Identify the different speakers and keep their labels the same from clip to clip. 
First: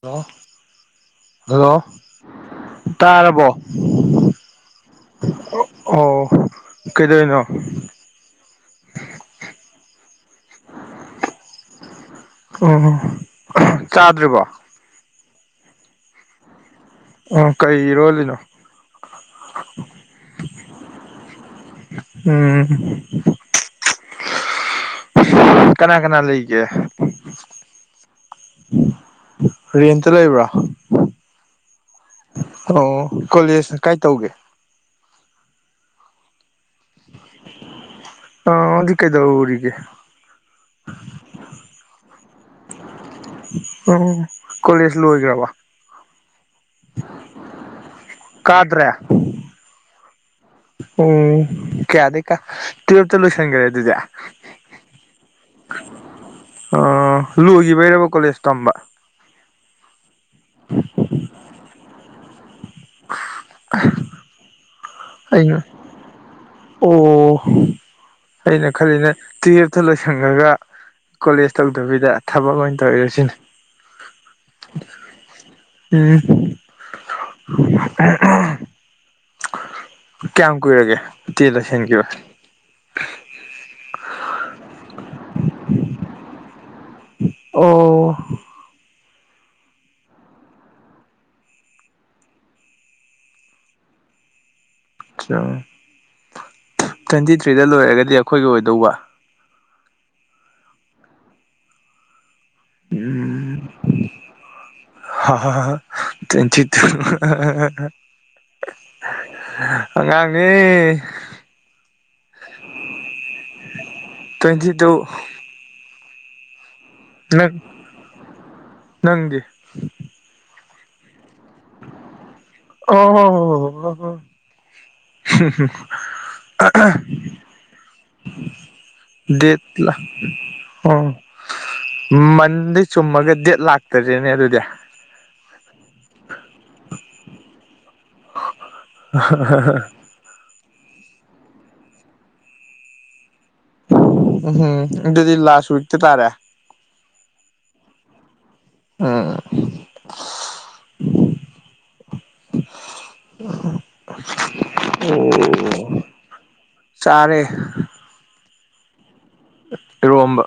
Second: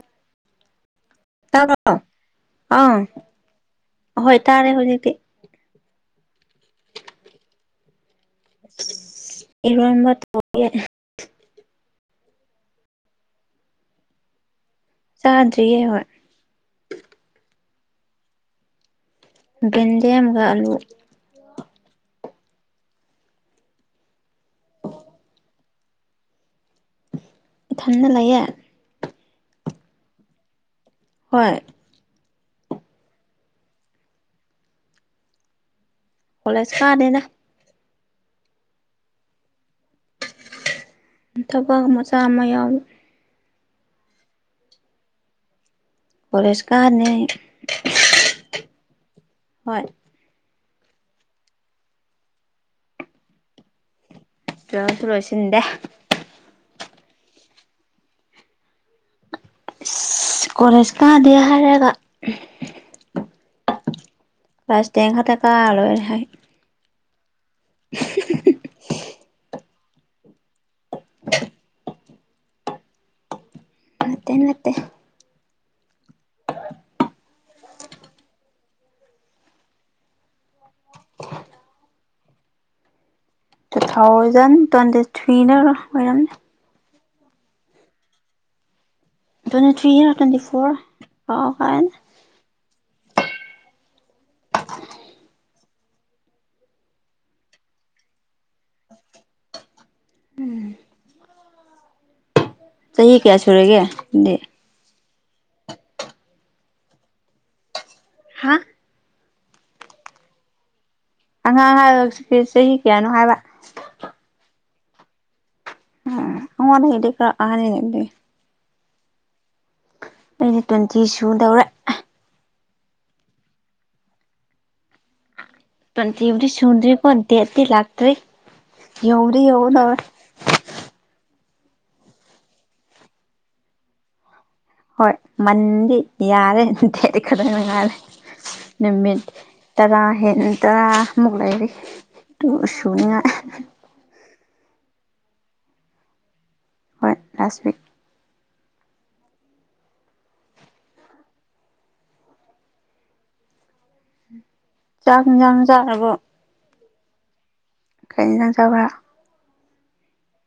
Speaker 1: Hello hello
Speaker 2: ꯇꯥꯕ꯭ꯔꯣ ꯑꯥ
Speaker 1: ꯇꯥꯔꯕꯣ
Speaker 2: ꯍꯣꯏ ꯇꯥꯔꯦ ꯍꯧꯖꯤꯛꯇꯤ
Speaker 1: ꯑꯣ ꯀꯩꯗꯧꯔꯤꯅꯣ
Speaker 2: ꯏꯔꯣꯟꯕ ꯊꯣꯡꯉꯦ
Speaker 1: ꯑꯣ ꯆꯥꯗ꯭ꯔꯤꯕꯣ
Speaker 2: ꯆꯥꯗ꯭ꯔꯤꯌꯦ ꯍꯣꯏ
Speaker 1: ꯑꯣ ꯀꯩ ꯏꯔꯣꯜꯂꯤꯅꯣ
Speaker 2: ꯌꯦꯟꯗꯦꯝꯒ ꯑꯂꯨ
Speaker 1: ꯎꯝ ꯀꯅꯥ ꯀꯅꯥ ꯂꯩꯒꯦ
Speaker 2: ꯢꯊꯥꯟꯅ ꯂꯩꯌꯦ
Speaker 1: ꯔꯦꯟꯇ ꯂꯩꯕ꯭ꯔꯣ
Speaker 2: ꯍꯣꯏ
Speaker 1: ꯑꯣ ꯀꯣꯂꯦꯖꯅ ꯀꯥꯏ ꯇꯧꯒꯦ
Speaker 2: ꯀꯣꯂꯦꯖ ꯀꯥꯗꯦꯗ
Speaker 1: ꯑꯣ ꯑꯗꯨꯗꯤ ꯀꯩꯗꯧꯔꯤꯒꯦ
Speaker 2: ꯊꯕꯛ ꯃꯆꯥ ꯑꯃ ꯌꯥꯎꯋꯦ
Speaker 1: ꯎꯝ ꯀꯣꯂꯦꯖ ꯂꯣꯏꯈ꯭ꯔꯕꯣ
Speaker 2: ꯀꯣꯂꯦꯁ ꯀꯥꯗꯦ
Speaker 1: ꯀꯥꯗ꯭ꯔꯦ
Speaker 2: ꯍꯣꯏ
Speaker 1: ꯑꯝ ꯀꯌꯥꯗꯩ ꯀ ꯇꯨꯋꯤꯞꯇ ꯂꯣꯏꯁꯤꯟꯈꯔꯦ ꯑꯗꯨꯗꯤ
Speaker 2: ꯇꯨꯋꯤꯞꯁꯨ ꯂꯣꯏꯁꯤꯟꯗꯦ
Speaker 1: ꯂꯣꯏꯒꯤꯕꯩꯔꯣ ꯀꯣꯂꯦꯖ ꯇꯝꯕ
Speaker 2: ꯀꯣꯂꯦꯖ ꯀꯥꯗꯦ ꯍꯥꯏꯔꯒ
Speaker 1: ꯍꯥꯏ [inaudible]
Speaker 2: ꯀꯥꯁ ꯇꯦꯟ ꯈꯛꯇ ꯀꯥꯔ ꯂꯣꯏꯔꯦ ꯍꯥꯏ
Speaker 1: ꯑꯣ ꯑꯩꯅ ꯈꯜꯂꯤꯅ ꯇꯨꯌꯦꯜꯐꯇ ꯂꯣꯏꯁꯤꯟꯒ꯭ꯔꯒ ꯀꯣꯂꯦꯖ ꯇꯧꯗꯕꯤꯗ ꯊꯕꯛ ꯑꯣꯏꯅ ꯇꯧꯔꯔ ꯁꯤꯅꯤ
Speaker 2: ꯅꯠꯇꯦ ꯅꯠꯇꯦ
Speaker 1: ꯎꯝ ꯀꯌꯥꯝ ꯀꯨꯏꯔꯒꯦ ꯇꯦꯜ ꯂꯣꯢꯁꯤꯟꯈꯤꯕ
Speaker 2: ꯇꯨ ꯊꯥꯎꯖꯟ ꯇ꯭ꯋꯦꯟꯇꯤ ꯊ꯭ꯔꯤꯗ ꯑꯣꯏꯔꯝꯅꯤ
Speaker 1: ꯑꯣ
Speaker 2: ꯇ꯭ꯋꯦꯟꯇꯤ ꯊ꯭ꯔꯤ ꯇ꯭ꯋꯦꯟꯇꯤ ꯐꯣꯔ ꯀꯥꯎꯈ꯭ꯔꯦꯅꯦ
Speaker 1: ꯇ꯭ꯋꯦꯟꯇꯤ ꯊ꯭ꯔꯤꯗ ꯂꯣꯏꯔꯒꯗꯤ ꯑꯩꯈꯣꯏꯒꯤ ꯑꯣꯏꯗꯧꯕ
Speaker 2: ꯆꯍꯤ ꯀꯌꯥ ꯁꯨꯔꯒꯦ ꯅꯪꯗꯤ
Speaker 1: ꯍꯥ ꯍꯥ ꯇ꯭ꯋꯦꯟꯇꯤ ꯇꯨ
Speaker 2: ꯍꯥꯥ
Speaker 1: ꯑꯉꯥꯡꯅꯦ
Speaker 2: ꯑꯉꯥꯡ ꯍꯥꯏꯕꯁꯤ ꯆꯍꯤ ꯀꯌꯥꯅꯣ ꯍꯥꯏꯕ
Speaker 1: ꯇ꯭ꯋꯦꯟꯇꯤ ꯇꯨ
Speaker 2: ꯎꯝ ꯑꯩꯉꯣꯡꯗꯒꯤ ꯍꯦꯟꯂꯤꯅꯦ
Speaker 1: ꯅꯪ
Speaker 2: ꯑꯍꯥꯟꯅꯦ ꯑꯗꯨꯗꯤ
Speaker 1: ꯅꯪꯗꯤ
Speaker 2: ꯑꯩꯗꯤ ꯇ꯭ꯋꯦꯟꯇꯤ ꯁꯨꯗꯧꯔꯦ
Speaker 1: ꯑꯣ
Speaker 2: ꯇꯨꯋꯦꯟꯗꯤꯕꯨꯗꯤ ꯁꯨꯗ꯭ꯦꯀꯣ ꯗꯦꯠ ꯂꯥꯛꯇ꯭ꯔꯦ ꯌꯥꯎꯗꯤ
Speaker 1: ꯗꯦꯠ
Speaker 2: ꯌꯧꯗꯧꯔꯦ
Speaker 1: ꯑꯣ ꯃꯟꯗꯩ ꯆꯨꯝꯃꯒ ꯗꯦꯠ ꯂꯥꯛꯇꯔꯤꯅꯦ ꯑꯗꯨꯗꯤ
Speaker 2: ꯍꯣꯏ ꯃꯟꯗꯤ ꯌꯥꯔꯦ ꯗꯦꯠ ꯈꯔꯗ ꯉꯥꯏꯔꯦ ꯅꯨꯃꯤꯠ ꯇꯔꯥ ꯇꯔꯥꯃꯨꯛ ꯂꯩꯥꯏꯔꯤ ꯑꯗꯨꯒ ꯁꯨꯅꯤꯡꯉꯥꯢ
Speaker 1: ꯎꯝꯍꯨꯝ ꯑꯗꯨꯗꯤ ꯂꯥꯁ ꯋꯤꯛꯇ ꯇꯥꯔꯦ
Speaker 2: ꯍꯣꯏ ꯂꯥꯁ ꯋꯤꯛ
Speaker 1: [unintelligible] [unintelligible]
Speaker 2: ꯆꯥꯛ ꯏꯟꯖꯥꯡ ꯆꯥꯔꯕꯣ
Speaker 1: [unintelligible]
Speaker 2: ꯀꯩ ꯏꯟꯖꯥꯡ‌ ꯆꯥꯕꯔ
Speaker 1: ꯏꯔꯣꯝꯕ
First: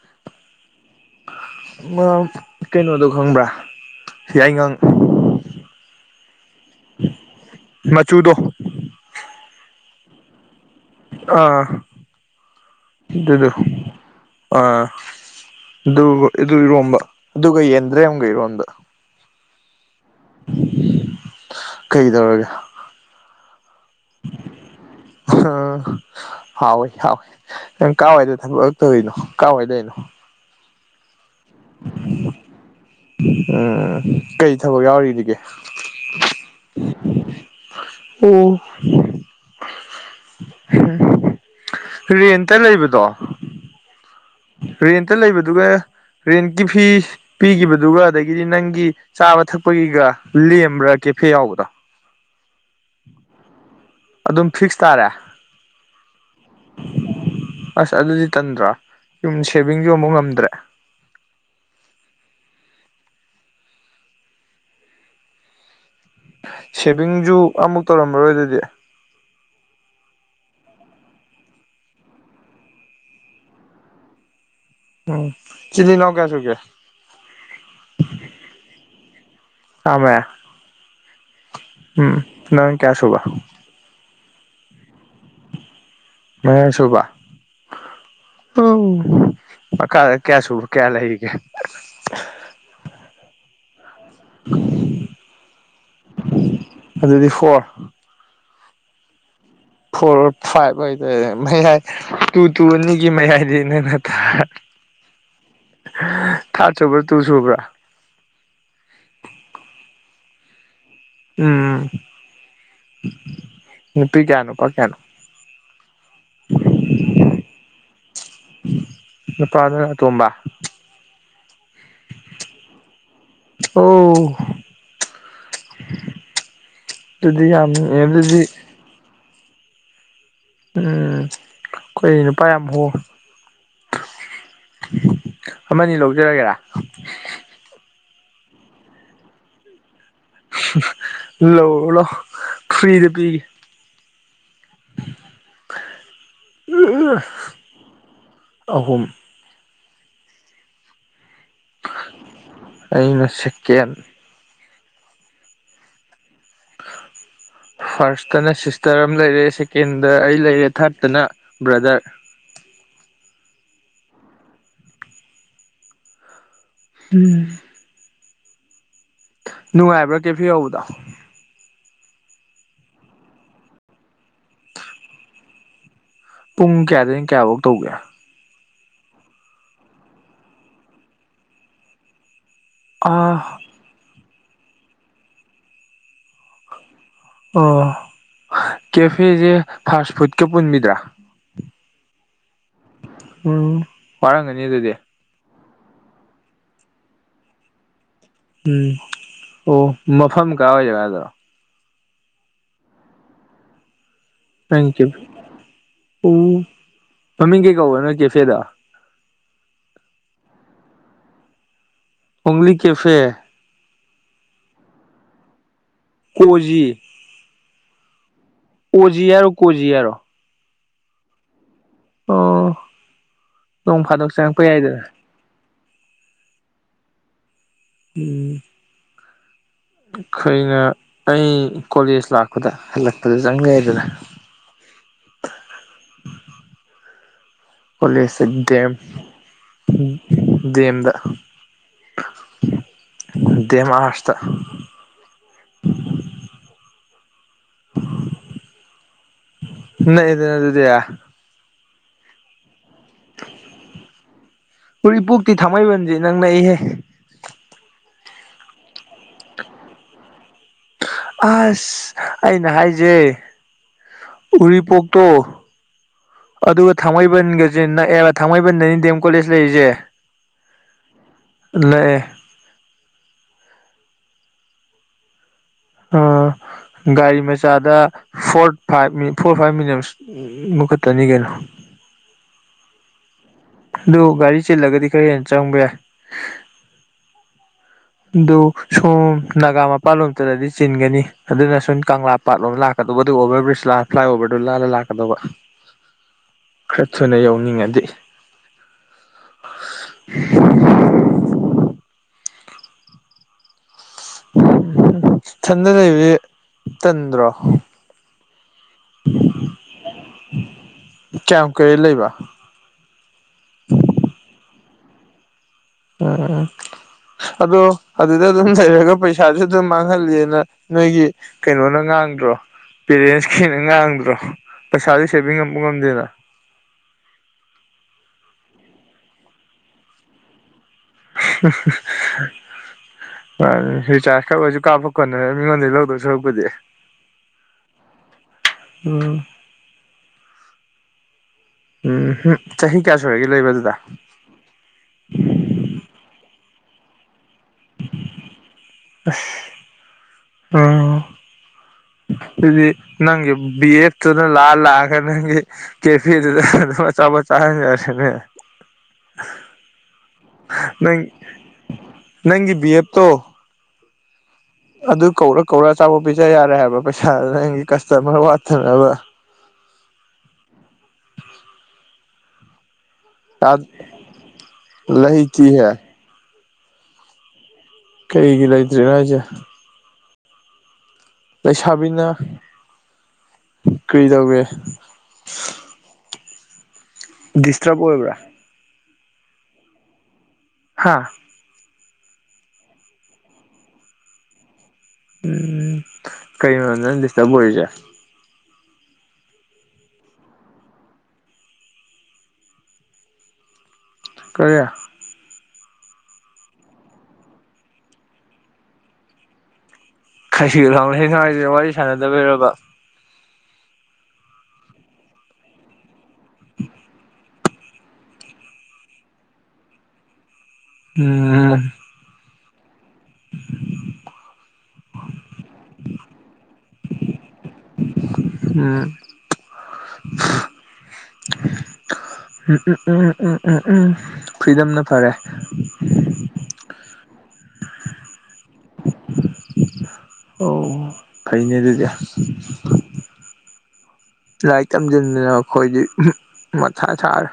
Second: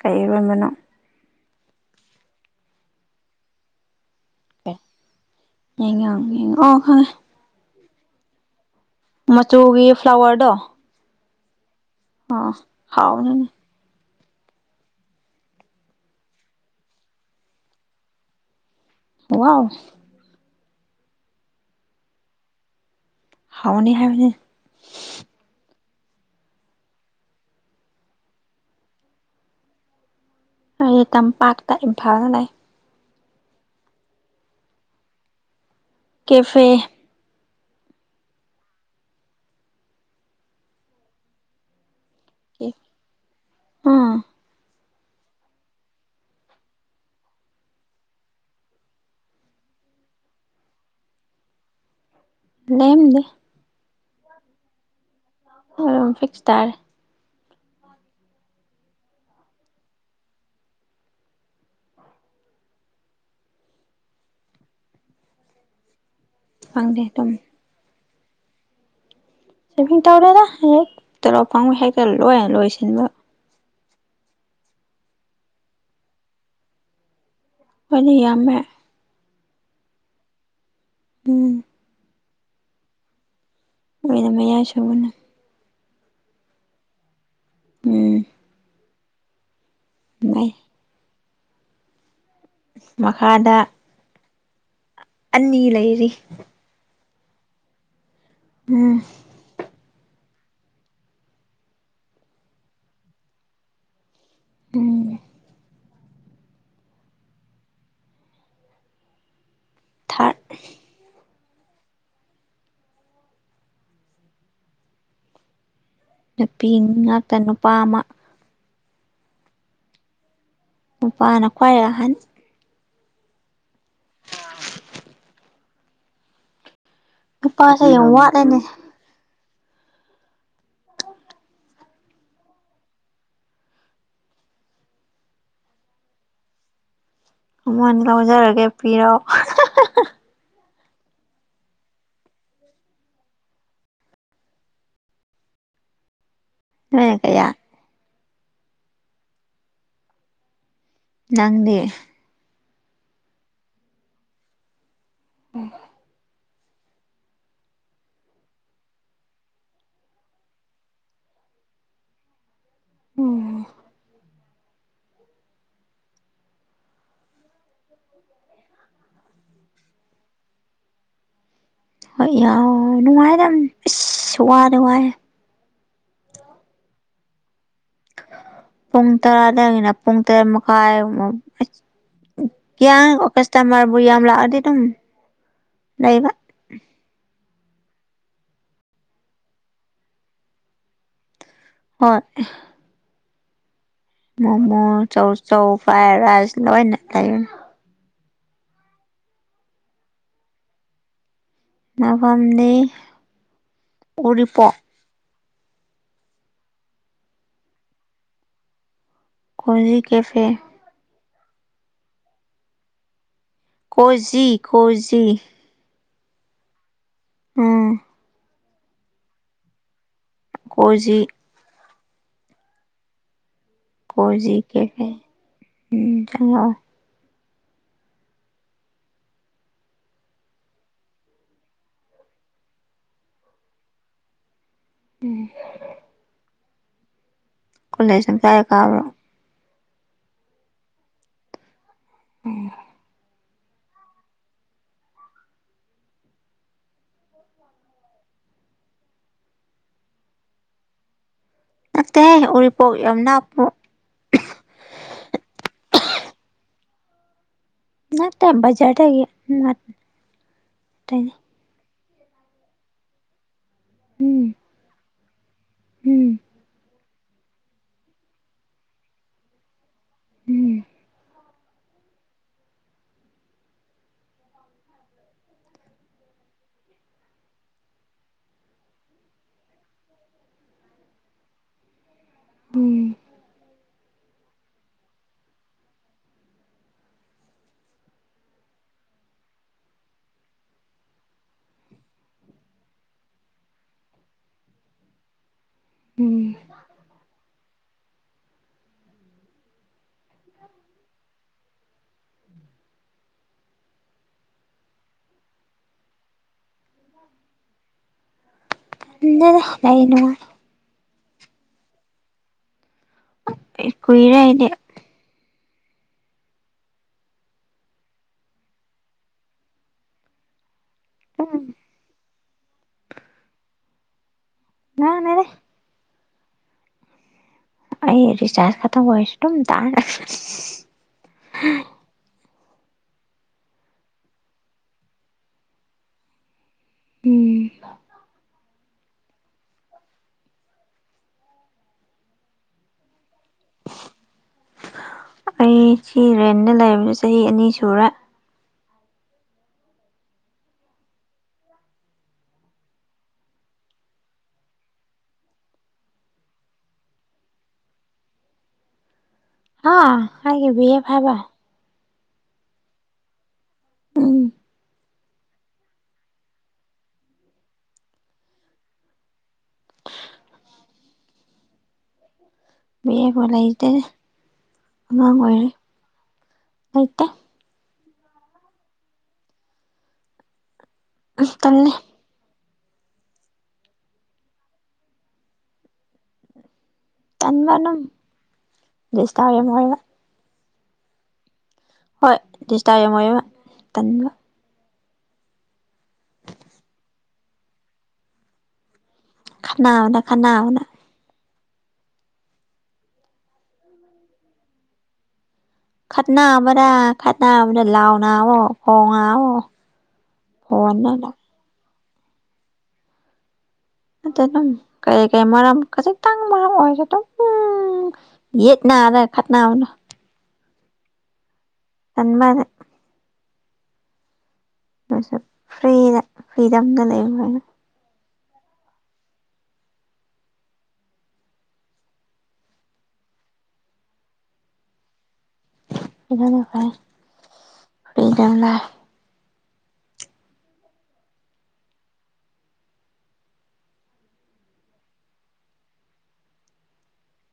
Speaker 2: ꯀꯩ ꯏꯔꯣꯟꯕꯅꯣ
Speaker 1: ꯃꯥꯎ ꯀꯩꯅꯣꯗꯣ ꯈꯪꯕ꯭ꯔꯥ ꯌꯥꯏꯉꯪ
Speaker 2: ꯌꯥꯏꯉꯪ ꯌꯥꯏꯉꯪ ꯑꯣ ꯈꯪꯉꯦ
Speaker 1: ꯃꯆꯨꯗꯣ
Speaker 2: ꯃꯆꯨꯒꯤ ꯐ꯭ꯂꯥꯋꯔꯗꯣ
Speaker 1: ꯑꯥ
Speaker 2: ꯑꯣ ꯍꯥꯎꯕꯅꯤꯅꯦ
Speaker 1: ꯑꯗꯨꯗꯣ ꯑꯥ ꯑꯗꯨꯒ ꯑꯗꯨ ꯏꯔꯣꯝꯕ ꯑꯗꯨꯒ ꯌꯦꯟꯗ꯭ꯔꯦꯝꯒ ꯏꯔꯣꯝꯕ
Speaker 2: ꯋꯥꯎ
Speaker 1: ꯀꯩꯗꯧꯔꯒꯦ
Speaker 2: ꯍꯥꯎꯅꯤ ꯍꯥꯏꯕꯅꯤꯗ
Speaker 1: ꯍꯥ ꯍꯥꯎꯋꯤ ꯍꯥꯎꯋꯤ ꯅꯪ ꯀꯋꯥꯏꯗ ꯊꯕꯛ ꯇꯧꯔꯤꯅꯣ ꯀꯋꯥꯏ ꯂꯩꯔꯤꯅꯣ
Speaker 2: ꯑꯩ ꯇꯝꯄꯥꯛꯇ ꯏꯝꯐꯥꯜꯗ ꯂꯩ
Speaker 1: ꯎꯝ ꯀꯩ ꯊꯕꯛ ꯌꯥꯎꯔꯤꯔꯤꯒꯦ
Speaker 2: ꯀꯦꯐꯦ
Speaker 1: ꯑꯣ ꯔꯦꯟꯇ ꯂꯩꯕꯗꯣ
Speaker 2: ꯎꯝ
Speaker 1: ꯔꯦꯟꯇ ꯂꯩꯕꯗꯨꯒ ꯔꯦꯟꯀꯤ ꯐꯤ ꯄꯤꯒꯤꯕꯗꯨꯒ ꯑꯗꯒꯤꯗꯤ ꯅꯪꯒꯤ ꯆꯥꯕ ꯊꯛꯄꯒꯤꯒ ꯂꯦꯝꯕ꯭ꯔꯥ ꯀꯦꯐꯦ ꯌꯥꯎꯕꯗꯣ
Speaker 2: ꯂꯦꯝꯗꯦ
Speaker 1: ꯑꯗꯨꯝ ꯐꯤꯛꯁ ꯇꯥꯔꯦ
Speaker 2: ꯑꯣꯏꯔꯣꯝ ꯐꯤꯛꯁ ꯇꯥꯔꯦ
Speaker 1: ꯑꯁ ꯑꯗꯨꯗꯤ ꯇꯟꯗ꯭ꯔꯥ ꯌꯨꯝ ꯁꯦꯚꯤꯡꯖꯨ ꯑꯝꯕꯛ ꯉꯝꯗ꯭ꯔꯦ
Speaker 2: ꯐꯪꯗꯦ ꯑꯗꯨꯝ
Speaker 1: ꯁꯦꯚꯤꯡꯖꯨ ꯑꯝꯕꯛ ꯇꯧꯔꯝꯃꯔꯣꯏ ꯑꯗꯨꯗꯤ
Speaker 2: ꯁꯦꯚꯤꯡ ꯇꯧꯔꯦꯗ ꯍꯦꯛ ꯇꯣꯂꯣꯞ ꯐꯪꯕ ꯍꯦꯛꯇ ꯂꯣꯏꯅ ꯂꯣꯏꯁꯤꯟꯕ
Speaker 1: ꯎꯝ ꯏꯆꯤꯜ ꯏꯅꯥꯎ ꯀꯌꯥ ꯁꯨꯒꯦ
Speaker 2: ꯑꯅꯤ ꯌꯥꯝꯃꯦ
Speaker 1: ꯑꯥꯃꯦ
Speaker 2: ꯎꯝ
Speaker 1: ꯎꯝ ꯅꯪ ꯀꯌꯥꯁꯨꯕ
Speaker 2: ꯑꯩꯅ ꯃꯌꯥꯏ ꯁꯨꯕꯅꯦ
Speaker 1: ꯃꯌꯥꯏ ꯁꯨꯕ
Speaker 2: ꯎꯝ
Speaker 1: ꯑꯧ ꯃꯈꯥꯗ ꯀꯌꯥ
Speaker 2: ꯃꯩ
Speaker 1: ꯁꯨꯕ ꯀꯌꯥ ꯂꯩꯔꯤꯒꯦ
Speaker 2: ꯃꯈꯥꯗ
Speaker 1: [unintelligible]
Speaker 2: ꯑꯅꯤ ꯂꯩꯔꯤ
Speaker 1: ꯑꯗꯨꯗꯤ ꯐꯣꯔ
Speaker 2: ꯎꯝ
Speaker 1: ꯐꯣꯔ ꯐꯥꯏꯚ ꯍꯥꯏꯇꯔꯦ ꯃꯌꯥꯏ ꯇꯨ ꯇꯨ ꯑꯅꯤꯒꯤ ꯃꯌꯥꯏꯗꯗꯤ ꯅꯪꯅ ꯇꯥꯔꯦ
Speaker 2: ꯎꯝ
Speaker 1: ꯊꯥꯔꯠ ꯁꯨꯕ꯭ꯔꯥ ꯇꯨ ꯁꯨꯕ꯭ꯔꯥ
Speaker 2: ꯊꯥꯔꯠ
Speaker 1: ꯎꯝ ꯅꯨꯄꯤ ꯀꯌꯥ ꯅꯨꯨꯄꯥ ꯀꯌꯥꯅꯣ
Speaker 2: ꯅꯨꯄꯤ ꯉꯥꯛꯇ ꯅꯨꯄꯥ ꯑꯃ
Speaker 1: ꯅꯨꯄꯥ ꯗꯨꯅ ꯑꯇꯣꯝꯕ
Speaker 2: ꯅꯨꯄꯥꯅ ꯈ꯭ꯋꯥꯏ ꯑꯍꯟ
Speaker 1: ꯑꯣ ꯑꯗꯨꯗꯤ ꯌꯥꯝ
Speaker 2: ꯅꯨꯄꯥꯁꯦ
Speaker 1: ꯑꯗꯨꯗꯤ
Speaker 2: ꯋꯥꯠꯂꯦꯅꯦ
Speaker 1: ꯎꯝ ꯑꯩꯈꯣꯏ ꯅꯨꯄꯥ ꯌꯥꯝ ꯍꯣꯡ ꯑꯃꯅꯤ ꯂꯧꯖꯔꯒꯦꯔꯥ
Speaker 2: ꯑꯃꯅꯤ ꯂꯧꯖꯔꯒꯦ ꯄꯤꯔꯛꯑꯣ
Speaker 1: ꯂꯣ ꯂꯣ ꯐꯔꯤꯗ ꯄꯤ
Speaker 2: ꯅꯪꯀꯌꯥ
Speaker 1: ꯑꯍꯨꯝ
Speaker 2: ꯅꯪꯗꯤ
Speaker 1: ꯑꯩꯅ ꯁꯤꯀꯦꯟ
Speaker 2: ꯎꯝ
Speaker 1: [unintelligible] ꯐꯥꯔꯁꯇꯅ ꯁꯤꯁꯇꯔ ꯑꯃ ꯂꯩꯔꯦ ꯁꯦꯀꯦꯟꯗ ꯑꯩ ꯂꯩꯔꯦ ꯊꯥꯔꯠꯇꯅ ꯕ꯭ꯔꯗꯔ
Speaker 2: ꯎꯝ
Speaker 1: ꯎꯝ ꯅꯨꯡꯉꯥꯏꯕ꯭ꯔꯥ ꯀꯦꯐꯦ ꯌꯥꯎꯕꯗꯣ
Speaker 2: ꯍꯣꯏ ꯌꯥꯎ ꯅꯨꯡꯉꯥꯏꯗ ꯏꯁꯁ ꯋꯥꯗ ꯋꯥꯏꯑꯦ
Speaker 1: ꯄꯨꯡ ꯀꯌꯥꯗꯒꯤꯡ ꯀꯌꯥꯐꯧ ꯇꯧꯒꯦ
Speaker 2: ꯄꯨꯡ ꯇꯔꯥꯗꯒꯤꯅ ꯄꯨꯡ ꯇꯔꯦꯠ ꯃꯈꯥꯏꯨꯛ ꯀꯌꯥ
Speaker 1: ꯑꯥ
Speaker 2: ꯀꯥꯁꯇꯃꯔꯕꯨ ꯌꯥꯝ ꯂꯥꯛꯑꯗꯤ ꯑꯗꯨꯝ ꯂꯩꯕ
Speaker 1: ꯑꯣ ꯀꯦꯐꯦꯁꯦ ꯐꯥꯁ ꯐꯨꯗꯀ ꯄꯨꯟꯕꯤꯗ꯭ꯔꯥ
Speaker 2: ꯍꯣꯏ
Speaker 1: ꯎꯝ ꯋꯥꯔꯝꯒꯅꯤ
Speaker 2: ꯃꯣꯃꯣ
Speaker 1: ꯑꯗꯨꯗꯤ
Speaker 2: ꯆꯧ ꯆꯧ ꯐ꯭ꯔꯥꯏ ꯔꯥꯏꯁ ꯂ ꯊ
Speaker 1: ꯎꯝ ꯑꯣ ꯃꯐꯝ ꯀꯥ ꯑꯣꯏ ꯒꯥꯗꯣ
Speaker 2: ꯃꯐꯝꯗꯤ ꯎꯔꯤꯄꯣꯛ
Speaker 1: ꯎ ꯃꯃꯤꯡ ꯀꯩ ꯀꯧꯕ ꯅꯣ ꯀꯦꯐꯦꯗ
Speaker 2: ꯑꯣꯡꯂꯤ ꯀꯦꯐꯦ
Speaker 1: ꯑꯣꯡꯂꯤ ꯀꯦꯐꯦ
Speaker 2: ꯀꯣꯖꯤ ꯀꯣꯖꯤ
Speaker 1: ꯀꯣꯖꯤ
Speaker 2: ꯎꯝ
Speaker 1: ꯑꯣꯖꯤ ꯍꯥꯏꯔꯣ ꯀꯣꯖꯤ ꯍꯥꯏꯔꯣ
Speaker 2: ꯀꯣꯖꯤ
Speaker 1: ꯑꯣ ꯅꯣꯡ ꯐꯥꯗꯣꯛ
Speaker 2: ꯀꯣꯖꯤ
Speaker 1: ꯆꯉꯛꯄ ꯌꯥꯏꯗꯅ
Speaker 2: ꯀꯦꯐꯦ ꯎꯝ ꯆꯪꯉꯛꯑꯣ
Speaker 1: ꯎꯝ ꯑꯩꯈꯣꯏꯅ ꯑꯩ ꯀꯣꯂꯦꯖ ꯂꯥꯛꯄꯗ ꯍꯜꯂꯛꯄꯗ ꯆꯪꯉꯦꯗꯅ
Speaker 2: ꯎꯝ ꯀꯣꯂꯦꯖ
Speaker 1: ꯀꯣꯂꯦꯖꯁꯦ
Speaker 2: ꯇꯪꯈꯥꯏ
Speaker 1: ꯗꯦꯝ
Speaker 2: ꯀꯥꯕ꯭ꯔꯣ
Speaker 1: ꯗꯦꯝꯗ
Speaker 2: ꯎꯝ
Speaker 1: ꯗꯦꯝ ꯑꯥꯔꯁꯇ
Speaker 2: [inaudible]
Speaker 1: ꯅꯛꯑꯦꯗꯅ ꯑꯗꯨꯗꯤ
Speaker 2: ꯅꯠꯇꯦꯍꯦ ꯎꯔꯤꯄꯣꯛ ꯌꯥꯝ ꯂꯥꯞꯄꯨ
Speaker 1: ꯎꯔꯤꯄꯣꯛꯇꯤ ꯊꯥꯡꯃꯩꯕꯟꯁꯦ ꯅꯪꯅ ꯑꯩꯍꯦ
Speaker 2: ꯅꯠꯇꯥ ꯕꯖꯥꯔꯗꯒꯤ ꯅꯠꯇꯦ
Speaker 1: ꯑꯁ ꯑꯩꯅ ꯍꯥꯏꯖꯦ
Speaker 2: ꯎꯝ
Speaker 1: ꯎꯔꯤꯄꯣꯛꯇꯣ
Speaker 2: ꯎꯝ
Speaker 1: ꯑꯗꯨꯒ ꯊꯥꯡꯃꯩꯕꯟꯒꯖꯦ ꯅꯛꯑꯦꯕ ꯊꯥꯡꯃꯩꯕꯟꯗꯅꯤ ꯗꯦꯝ ꯀꯣꯂꯦꯖ ꯂꯩꯔꯤꯖꯦ
Speaker 2: ꯎꯝ
Speaker 1: ꯂꯛꯑꯦ ꯑ ꯒꯥꯔꯤ ꯃꯆꯥꯗ ꯐꯣꯔ ꯐꯥꯏꯚ ꯃꯤ ꯐꯣꯔ ꯐꯥꯏꯚ ꯃꯤꯅꯠꯁ ꯑꯃꯈꯛꯇꯅꯤ ꯀꯩꯅꯣ
Speaker 2: ꯎꯝ
Speaker 1: ꯑꯗꯨ ꯒꯥꯔꯤ ꯆꯤꯜꯂꯒꯗꯤ ꯈꯔ ꯍꯦꯟꯅ ꯆꯪꯕ ꯌꯥꯏ ꯑꯗꯨ ꯁꯣꯝ ꯅꯥꯒꯥꯃꯄꯥꯜꯂꯣꯝ ꯆꯠꯂꯗꯤ ꯆꯤꯟꯒꯅꯤ ꯑꯗꯨꯅ ꯁꯨꯟ ꯀꯪꯂꯥ ꯄꯥꯠ ꯂꯣꯝꯗ ꯂꯥꯛꯀꯗꯧꯕ ꯑꯗꯨꯒ ꯑꯣꯚ꯭ꯔ ꯕ꯭ꯔꯤꯖ ꯂꯥꯟ ꯐ꯭ꯂꯥꯏꯑꯣꯕ꯭ꯔꯗꯨ ꯂꯥꯜꯂ ꯂꯥꯛꯀꯗꯕ
Speaker 2: ꯎꯝ
Speaker 1: ꯈꯔ ꯊꯨꯅ ꯌꯧꯅꯤꯡꯉꯗꯤ ꯏꯊꯟꯗ ꯂꯩꯕꯗꯤ ꯇꯟꯗ꯭ꯔꯣ
Speaker 2: ꯇꯟꯗꯦꯗꯥ ꯂꯩ ꯅꯨꯡꯉꯥꯏ
Speaker 1: ꯀꯌꯥꯝ ꯀꯨꯏꯔꯦ ꯂꯩꯕ
Speaker 2: ꯀꯨꯏꯔꯦ ꯑꯩꯗꯤ
Speaker 1: ꯑ ꯑꯗꯣ ꯑꯗꯨꯗ ꯑꯗꯨꯝ ꯂꯩꯔꯒ ꯄꯩꯁꯥꯗꯤ ꯑꯗꯨꯝ ꯃꯥꯡꯍꯜꯂꯤ ꯅꯪ ꯅꯣꯏꯒꯤ
Speaker 2: ꯎꯝ
Speaker 1: ꯀꯩꯅꯣꯅ ꯉꯥꯡꯗ꯭ꯔꯣ ꯄꯦꯔꯦꯟꯁꯈꯩꯅ ꯉꯥꯡꯗ꯭ꯔꯣ ꯄꯩꯁꯥꯗꯤ
Speaker 2: ꯉꯥꯡꯅꯔꯦ
Speaker 1: ꯁꯦꯚꯤꯡ ꯄꯨꯉꯝꯗꯦꯅ
Speaker 2: ꯑꯩ ꯔꯤꯆꯥꯔꯖ ꯈꯇꯝ ꯑꯣꯏꯔꯁꯨ ꯑꯗꯨꯝ ꯗꯥꯟ
Speaker 1: [unintelligible] ꯃꯥꯅꯤ ꯔꯤꯆꯥꯔꯖ ꯈꯛ ꯑꯣꯏꯁꯨ ꯀꯥꯞꯄꯀꯣꯟꯅꯔ ꯃꯤꯉꯣꯟꯗꯩ ꯂꯧꯗꯧ ꯁꯔꯨꯛꯄꯨꯗꯤ
Speaker 2: ꯎꯝ
Speaker 1: ꯎꯝ ꯎꯝꯍꯨꯞ ꯆꯍꯤ ꯀꯌꯥ ꯁꯨꯔꯒꯦ ꯂꯩꯕ ꯑꯗꯨꯗ
Speaker 2: ꯑꯩ ꯁꯤ ꯔꯦꯟꯗ ꯂꯩꯕꯁꯤ ꯆꯍꯤ ꯑꯅꯤ ꯁꯨꯔꯦ
Speaker 1: ꯑꯁ ꯑ ꯑꯗꯨꯗꯤ ꯅꯪꯒꯤ ꯕꯤ ꯑꯦꯠ ꯇꯨꯅ ꯂꯥꯛꯑ ꯂꯥꯛꯑꯒ ꯅꯪꯒꯤ ꯀꯦꯐꯦꯗꯨꯗ ꯑꯗꯨꯝ ꯑꯆꯥꯄꯣꯠ ꯆꯥꯍꯟ ꯌꯥꯔꯦꯅꯦ
Speaker 2: ꯍꯥ ꯑꯩꯒꯤ ꯕꯤ ꯑꯦꯐ
Speaker 1: ꯅꯪ
Speaker 2: ꯍꯥꯏꯕ
Speaker 1: ꯅꯪꯒꯤ ꯕꯤ ꯑꯦꯞꯇꯣ
Speaker 2: ꯎꯝ
Speaker 1: ꯑꯗꯨ ꯀꯧꯔ ꯀꯧꯔ ꯑꯆꯥꯄꯣꯠ ꯄꯤꯖ ꯌꯥꯔꯦ ꯍꯥꯏꯕ ꯄꯩꯁꯥꯗꯨ ꯅꯪꯒꯤ ꯀ꯭ꯁꯇꯃ꯭ꯔ ꯋꯥꯠꯇꯅꯕ
Speaker 2: [inaudible] ꯕꯤꯑꯦꯕꯨ ꯂꯩꯇꯦ ꯑꯉꯥꯡ ꯑꯣꯏꯔꯤ
Speaker 1: ꯂꯩꯇꯦꯍꯦ
Speaker 2: ꯂꯩꯇꯦ
Speaker 1: ꯀꯩꯒꯤ ꯂꯩꯇ꯭ꯔꯤꯅꯣ ꯍꯥꯏꯖꯦ
Speaker 2: ꯑꯁ ꯇꯜꯂꯦ
Speaker 1: ꯂꯩꯁꯥꯕꯤꯅ ꯀꯔꯤ ꯇꯧꯒ꯭ꯔꯦ
Speaker 2: ꯇꯟꯒꯅꯨ
Speaker 1: ꯗꯤꯁꯇꯔꯕ ꯑꯣꯏꯕ꯭ꯔꯥ
Speaker 2: ꯗꯤꯁꯇꯥꯔꯦꯝ ꯍꯣꯏꯒ
Speaker 1: ꯍꯥꯥ
Speaker 2: ꯍꯣꯏ ꯗꯤꯁꯇꯥꯔꯦꯝ ꯃꯣꯏꯕ ꯇꯟꯕ
Speaker 1: ꯎꯝ ꯀꯩꯅꯣ ꯅꯪ ꯗꯤꯁꯇ꯭ꯕ ꯑꯣꯏꯔꯤꯖꯦ
Speaker 2: ꯈꯟꯅꯕꯅ ꯈꯟꯅꯕꯅ
Speaker 1: ꯀꯔꯤ
Speaker 2: ꯈꯠꯅꯕꯔ ꯈꯠꯅꯕꯗ ꯂꯥꯎꯅꯕꯣ ꯈꯣꯡꯉꯉꯣ
Speaker 1: ꯀꯁꯤꯒꯤ ꯂꯥꯎꯅꯩꯅꯣ ꯍꯥꯏꯖꯦ ꯋꯥꯔꯤ ꯁꯥꯟꯅꯗꯕꯩꯔꯕ
Speaker 2: ꯅꯠꯇꯦꯗꯝ ꯀꯩ ꯀꯩ ꯃꯔꯝ ꯈꯖꯤꯛꯇꯪ ꯃꯔꯝ ꯑꯣꯏꯔꯁꯨ ꯑꯗꯨ ꯎꯝ ꯌꯦꯠꯅꯥꯗ ꯈꯠꯅꯕꯗꯣ
Speaker 1: ꯎꯝ
Speaker 2: ꯇꯟꯕꯅ [unintelligible] ꯐ꯭ꯔꯤꯗ ꯐ꯭ꯔꯤꯗꯝꯗ ꯂꯩꯕꯅ꯫
Speaker 1: ꯎꯝ꯫ ꯎꯝ ꯎꯝ ꯎꯝ ꯎꯝ ꯎꯝ ꯎꯝ ꯎꯝ ꯐ꯭ꯔꯤꯗꯝꯅ ꯐꯔꯦ꯫
Speaker 2: ꯑꯗꯨꯅ ꯐꯩ [unintelligible]
Speaker 1: ꯑꯣ ꯐꯩꯅꯦ ꯑꯗꯨꯗꯤ꯫ ꯂꯥꯏꯔꯤꯛ ꯇꯝꯁꯤꯟꯗꯅ ꯑꯩꯈꯣꯏꯗꯤ ꯃꯊꯥ ꯁꯥꯔꯦ꯫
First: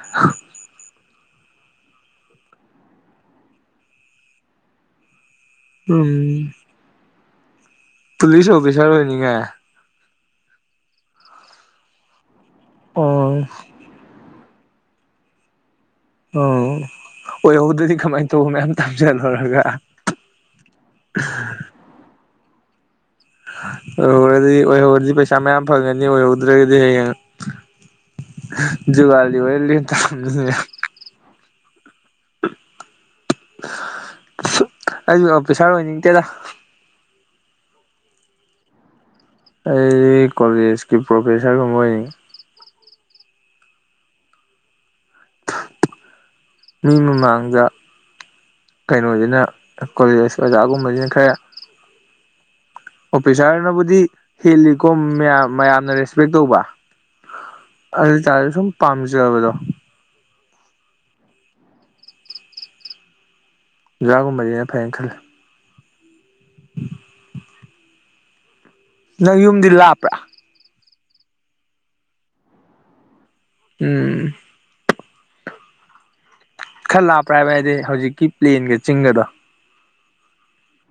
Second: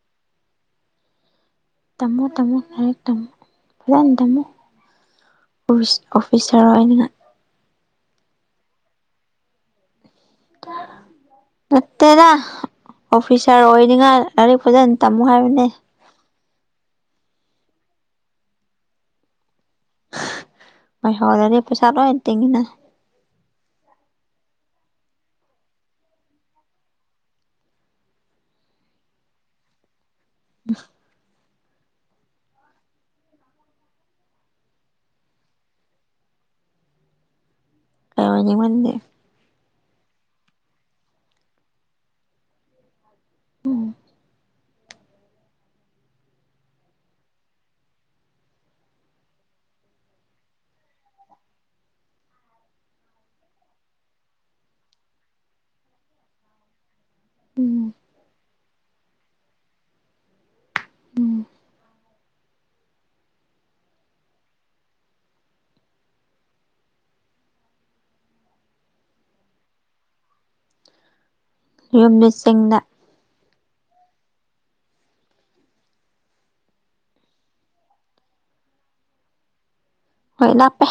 Speaker 2: ꯇꯝꯃꯣ ꯇꯝꯃꯣ ꯂꯥꯏꯛ ꯇꯝꯃꯣ ꯐꯖꯅ ꯇꯝꯃꯣ ꯎꯏꯁ
Speaker 1: ꯎꯝ
Speaker 2: ꯑꯣꯐꯤꯁꯥꯔ ꯑꯣꯏꯅ꯫
Speaker 1: ꯄꯨꯂꯤꯁ ꯑꯣꯐꯤꯁꯔ ꯑꯣꯏꯅꯤꯉ
Speaker 2: ꯅꯇꯩꯗ
Speaker 1: ꯑꯣ
Speaker 2: ꯑꯣꯐꯤꯁꯔ ꯑꯣꯏ ꯅꯤꯡꯍꯥ ꯂꯥꯏꯔꯤꯛ ꯐꯖꯅ ꯇꯝꯃꯨ ꯍꯥꯏꯕꯅꯦ
Speaker 1: ꯑꯣ ꯑꯣꯏꯍꯧꯕꯗꯗꯤ ꯀꯃꯥꯏꯅ ꯇꯧꯕ ꯃꯌꯥꯝ ꯇꯥꯖꯜꯂꯨꯔꯒ
Speaker 2: ꯍꯣꯏ ꯍꯂꯗꯤ ꯄꯩꯁꯥ ꯇꯣ ꯇꯉꯅ
Speaker 1: ꯑꯣꯏꯍꯧꯔꯗꯤ ꯑꯣꯏꯍꯧꯔꯗꯤ ꯄꯩꯁꯥ ꯃꯌꯥꯝ ꯐꯪꯉꯅꯤ ꯑꯣꯏꯍꯧꯗ꯭ꯔꯒꯗꯤ ꯍꯌꯦꯡ ꯨꯒꯂꯤ ꯑꯣꯏ ꯊ ꯑꯩꯁꯨ ꯑꯣꯐꯤꯁꯥꯔ ꯑꯣꯏꯅꯤꯡꯗꯦꯗ
Speaker 2: ꯐ ꯑꯃꯅꯤꯅꯤ ꯃꯗꯤꯦ
Speaker 1: ꯑꯩ ꯀꯣꯂꯦꯖꯀꯤ ꯄ꯭ꯔꯣꯐꯦꯁꯥꯔꯒꯨꯝꯕ ꯑꯣꯏꯅꯤꯡ꯫ ꯃꯤ ꯃꯃꯥꯡꯗ꯫ ꯀꯩꯅꯣꯁꯤꯅ ꯀꯣꯂꯦꯖ ꯑꯣꯖꯥꯒꯨꯝꯕꯁꯤꯅ ꯈꯔ꯫ ꯑꯣꯐꯤꯁꯥꯔꯅꯕꯨꯗꯤ ꯍꯦꯜꯂꯤꯀꯣ ꯃꯌꯥꯝ ꯃꯌꯥꯝꯅ ꯔꯦꯁꯄꯦꯛ ꯇꯧꯕ꯫
Speaker 2: ꯎꯝ
Speaker 1: ꯑꯗꯨ ꯇꯥꯔꯁꯨ ꯁꯨꯝ ꯄꯥꯝꯖꯕꯗꯣ꯫ ꯑꯣꯖꯥꯒꯨꯝꯕꯁꯤꯅ ꯐꯩꯅ ꯈꯜꯂꯦ꯫ ꯅꯪ ꯌꯨꯝꯗꯤ ꯂꯥꯞꯄ꯭ꯔꯥ꯫
Speaker 2: ꯌꯨꯝꯗꯤ ꯆꯤꯡꯗ꯫
Speaker 1: ꯎꯝ꯫ ꯈꯔ ꯂꯥꯞꯄ꯭ꯔꯥ ꯍꯥꯏꯕ ꯍꯥꯏꯗꯤ ꯍꯧꯖꯤꯛꯀꯤ ꯄ꯭ꯂꯦꯟꯒ ꯆꯤꯡꯒꯗꯣ꯫
Speaker 2: ꯍꯣꯏ ꯂꯥꯞꯄꯦ꯫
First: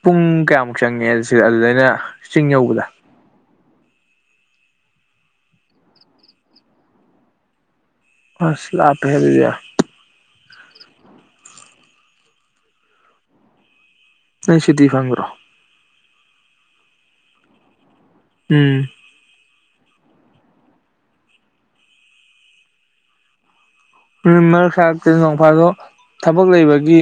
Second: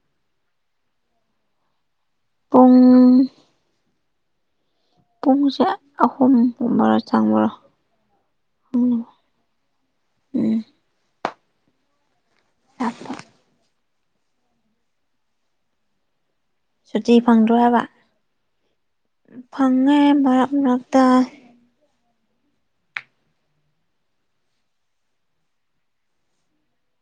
Speaker 1: ꯄꯨꯡ ꯀꯌꯥꯃꯨꯛ ꯆꯪꯉꯦ ꯁꯤꯗ ꯑꯗꯨꯗꯩꯅ ꯆꯤꯡ
Speaker 2: ꯄꯨꯡ
Speaker 1: ꯌꯧꯕꯗ꯫
Speaker 2: ꯄꯨꯡꯁꯦ ꯑꯍꯨꯝꯒꯨꯝꯕꯔ ꯆꯪꯕ꯭ꯔꯣ꯫
Speaker 1: ꯑꯁ ꯂꯥꯞꯄꯦꯍꯦ ꯑꯗꯨꯗꯤ꯫
Speaker 2: ꯎꯝ꯫ ꯂꯥꯞꯄ꯫
Speaker 1: ꯅꯣꯏ ꯁꯨꯇꯤ ꯐꯪꯗ꯭ꯔꯣ꯫
Speaker 2: ꯁꯨꯇꯤ ꯐꯪꯗ꯭ꯔꯣ ꯍꯥꯏꯕ꯫
Speaker 1: ꯎꯝ꯫
Speaker 2: ꯐꯪꯉꯦ ꯃꯔꯛ ꯃꯔꯛꯇ꯫
Speaker 1: ꯃꯔꯛ ꯁꯥꯔꯛꯇꯁꯨ ꯅꯣꯡꯐꯥꯗꯣꯛ ꯊꯕꯛ ꯂꯩꯕꯒꯤ꯫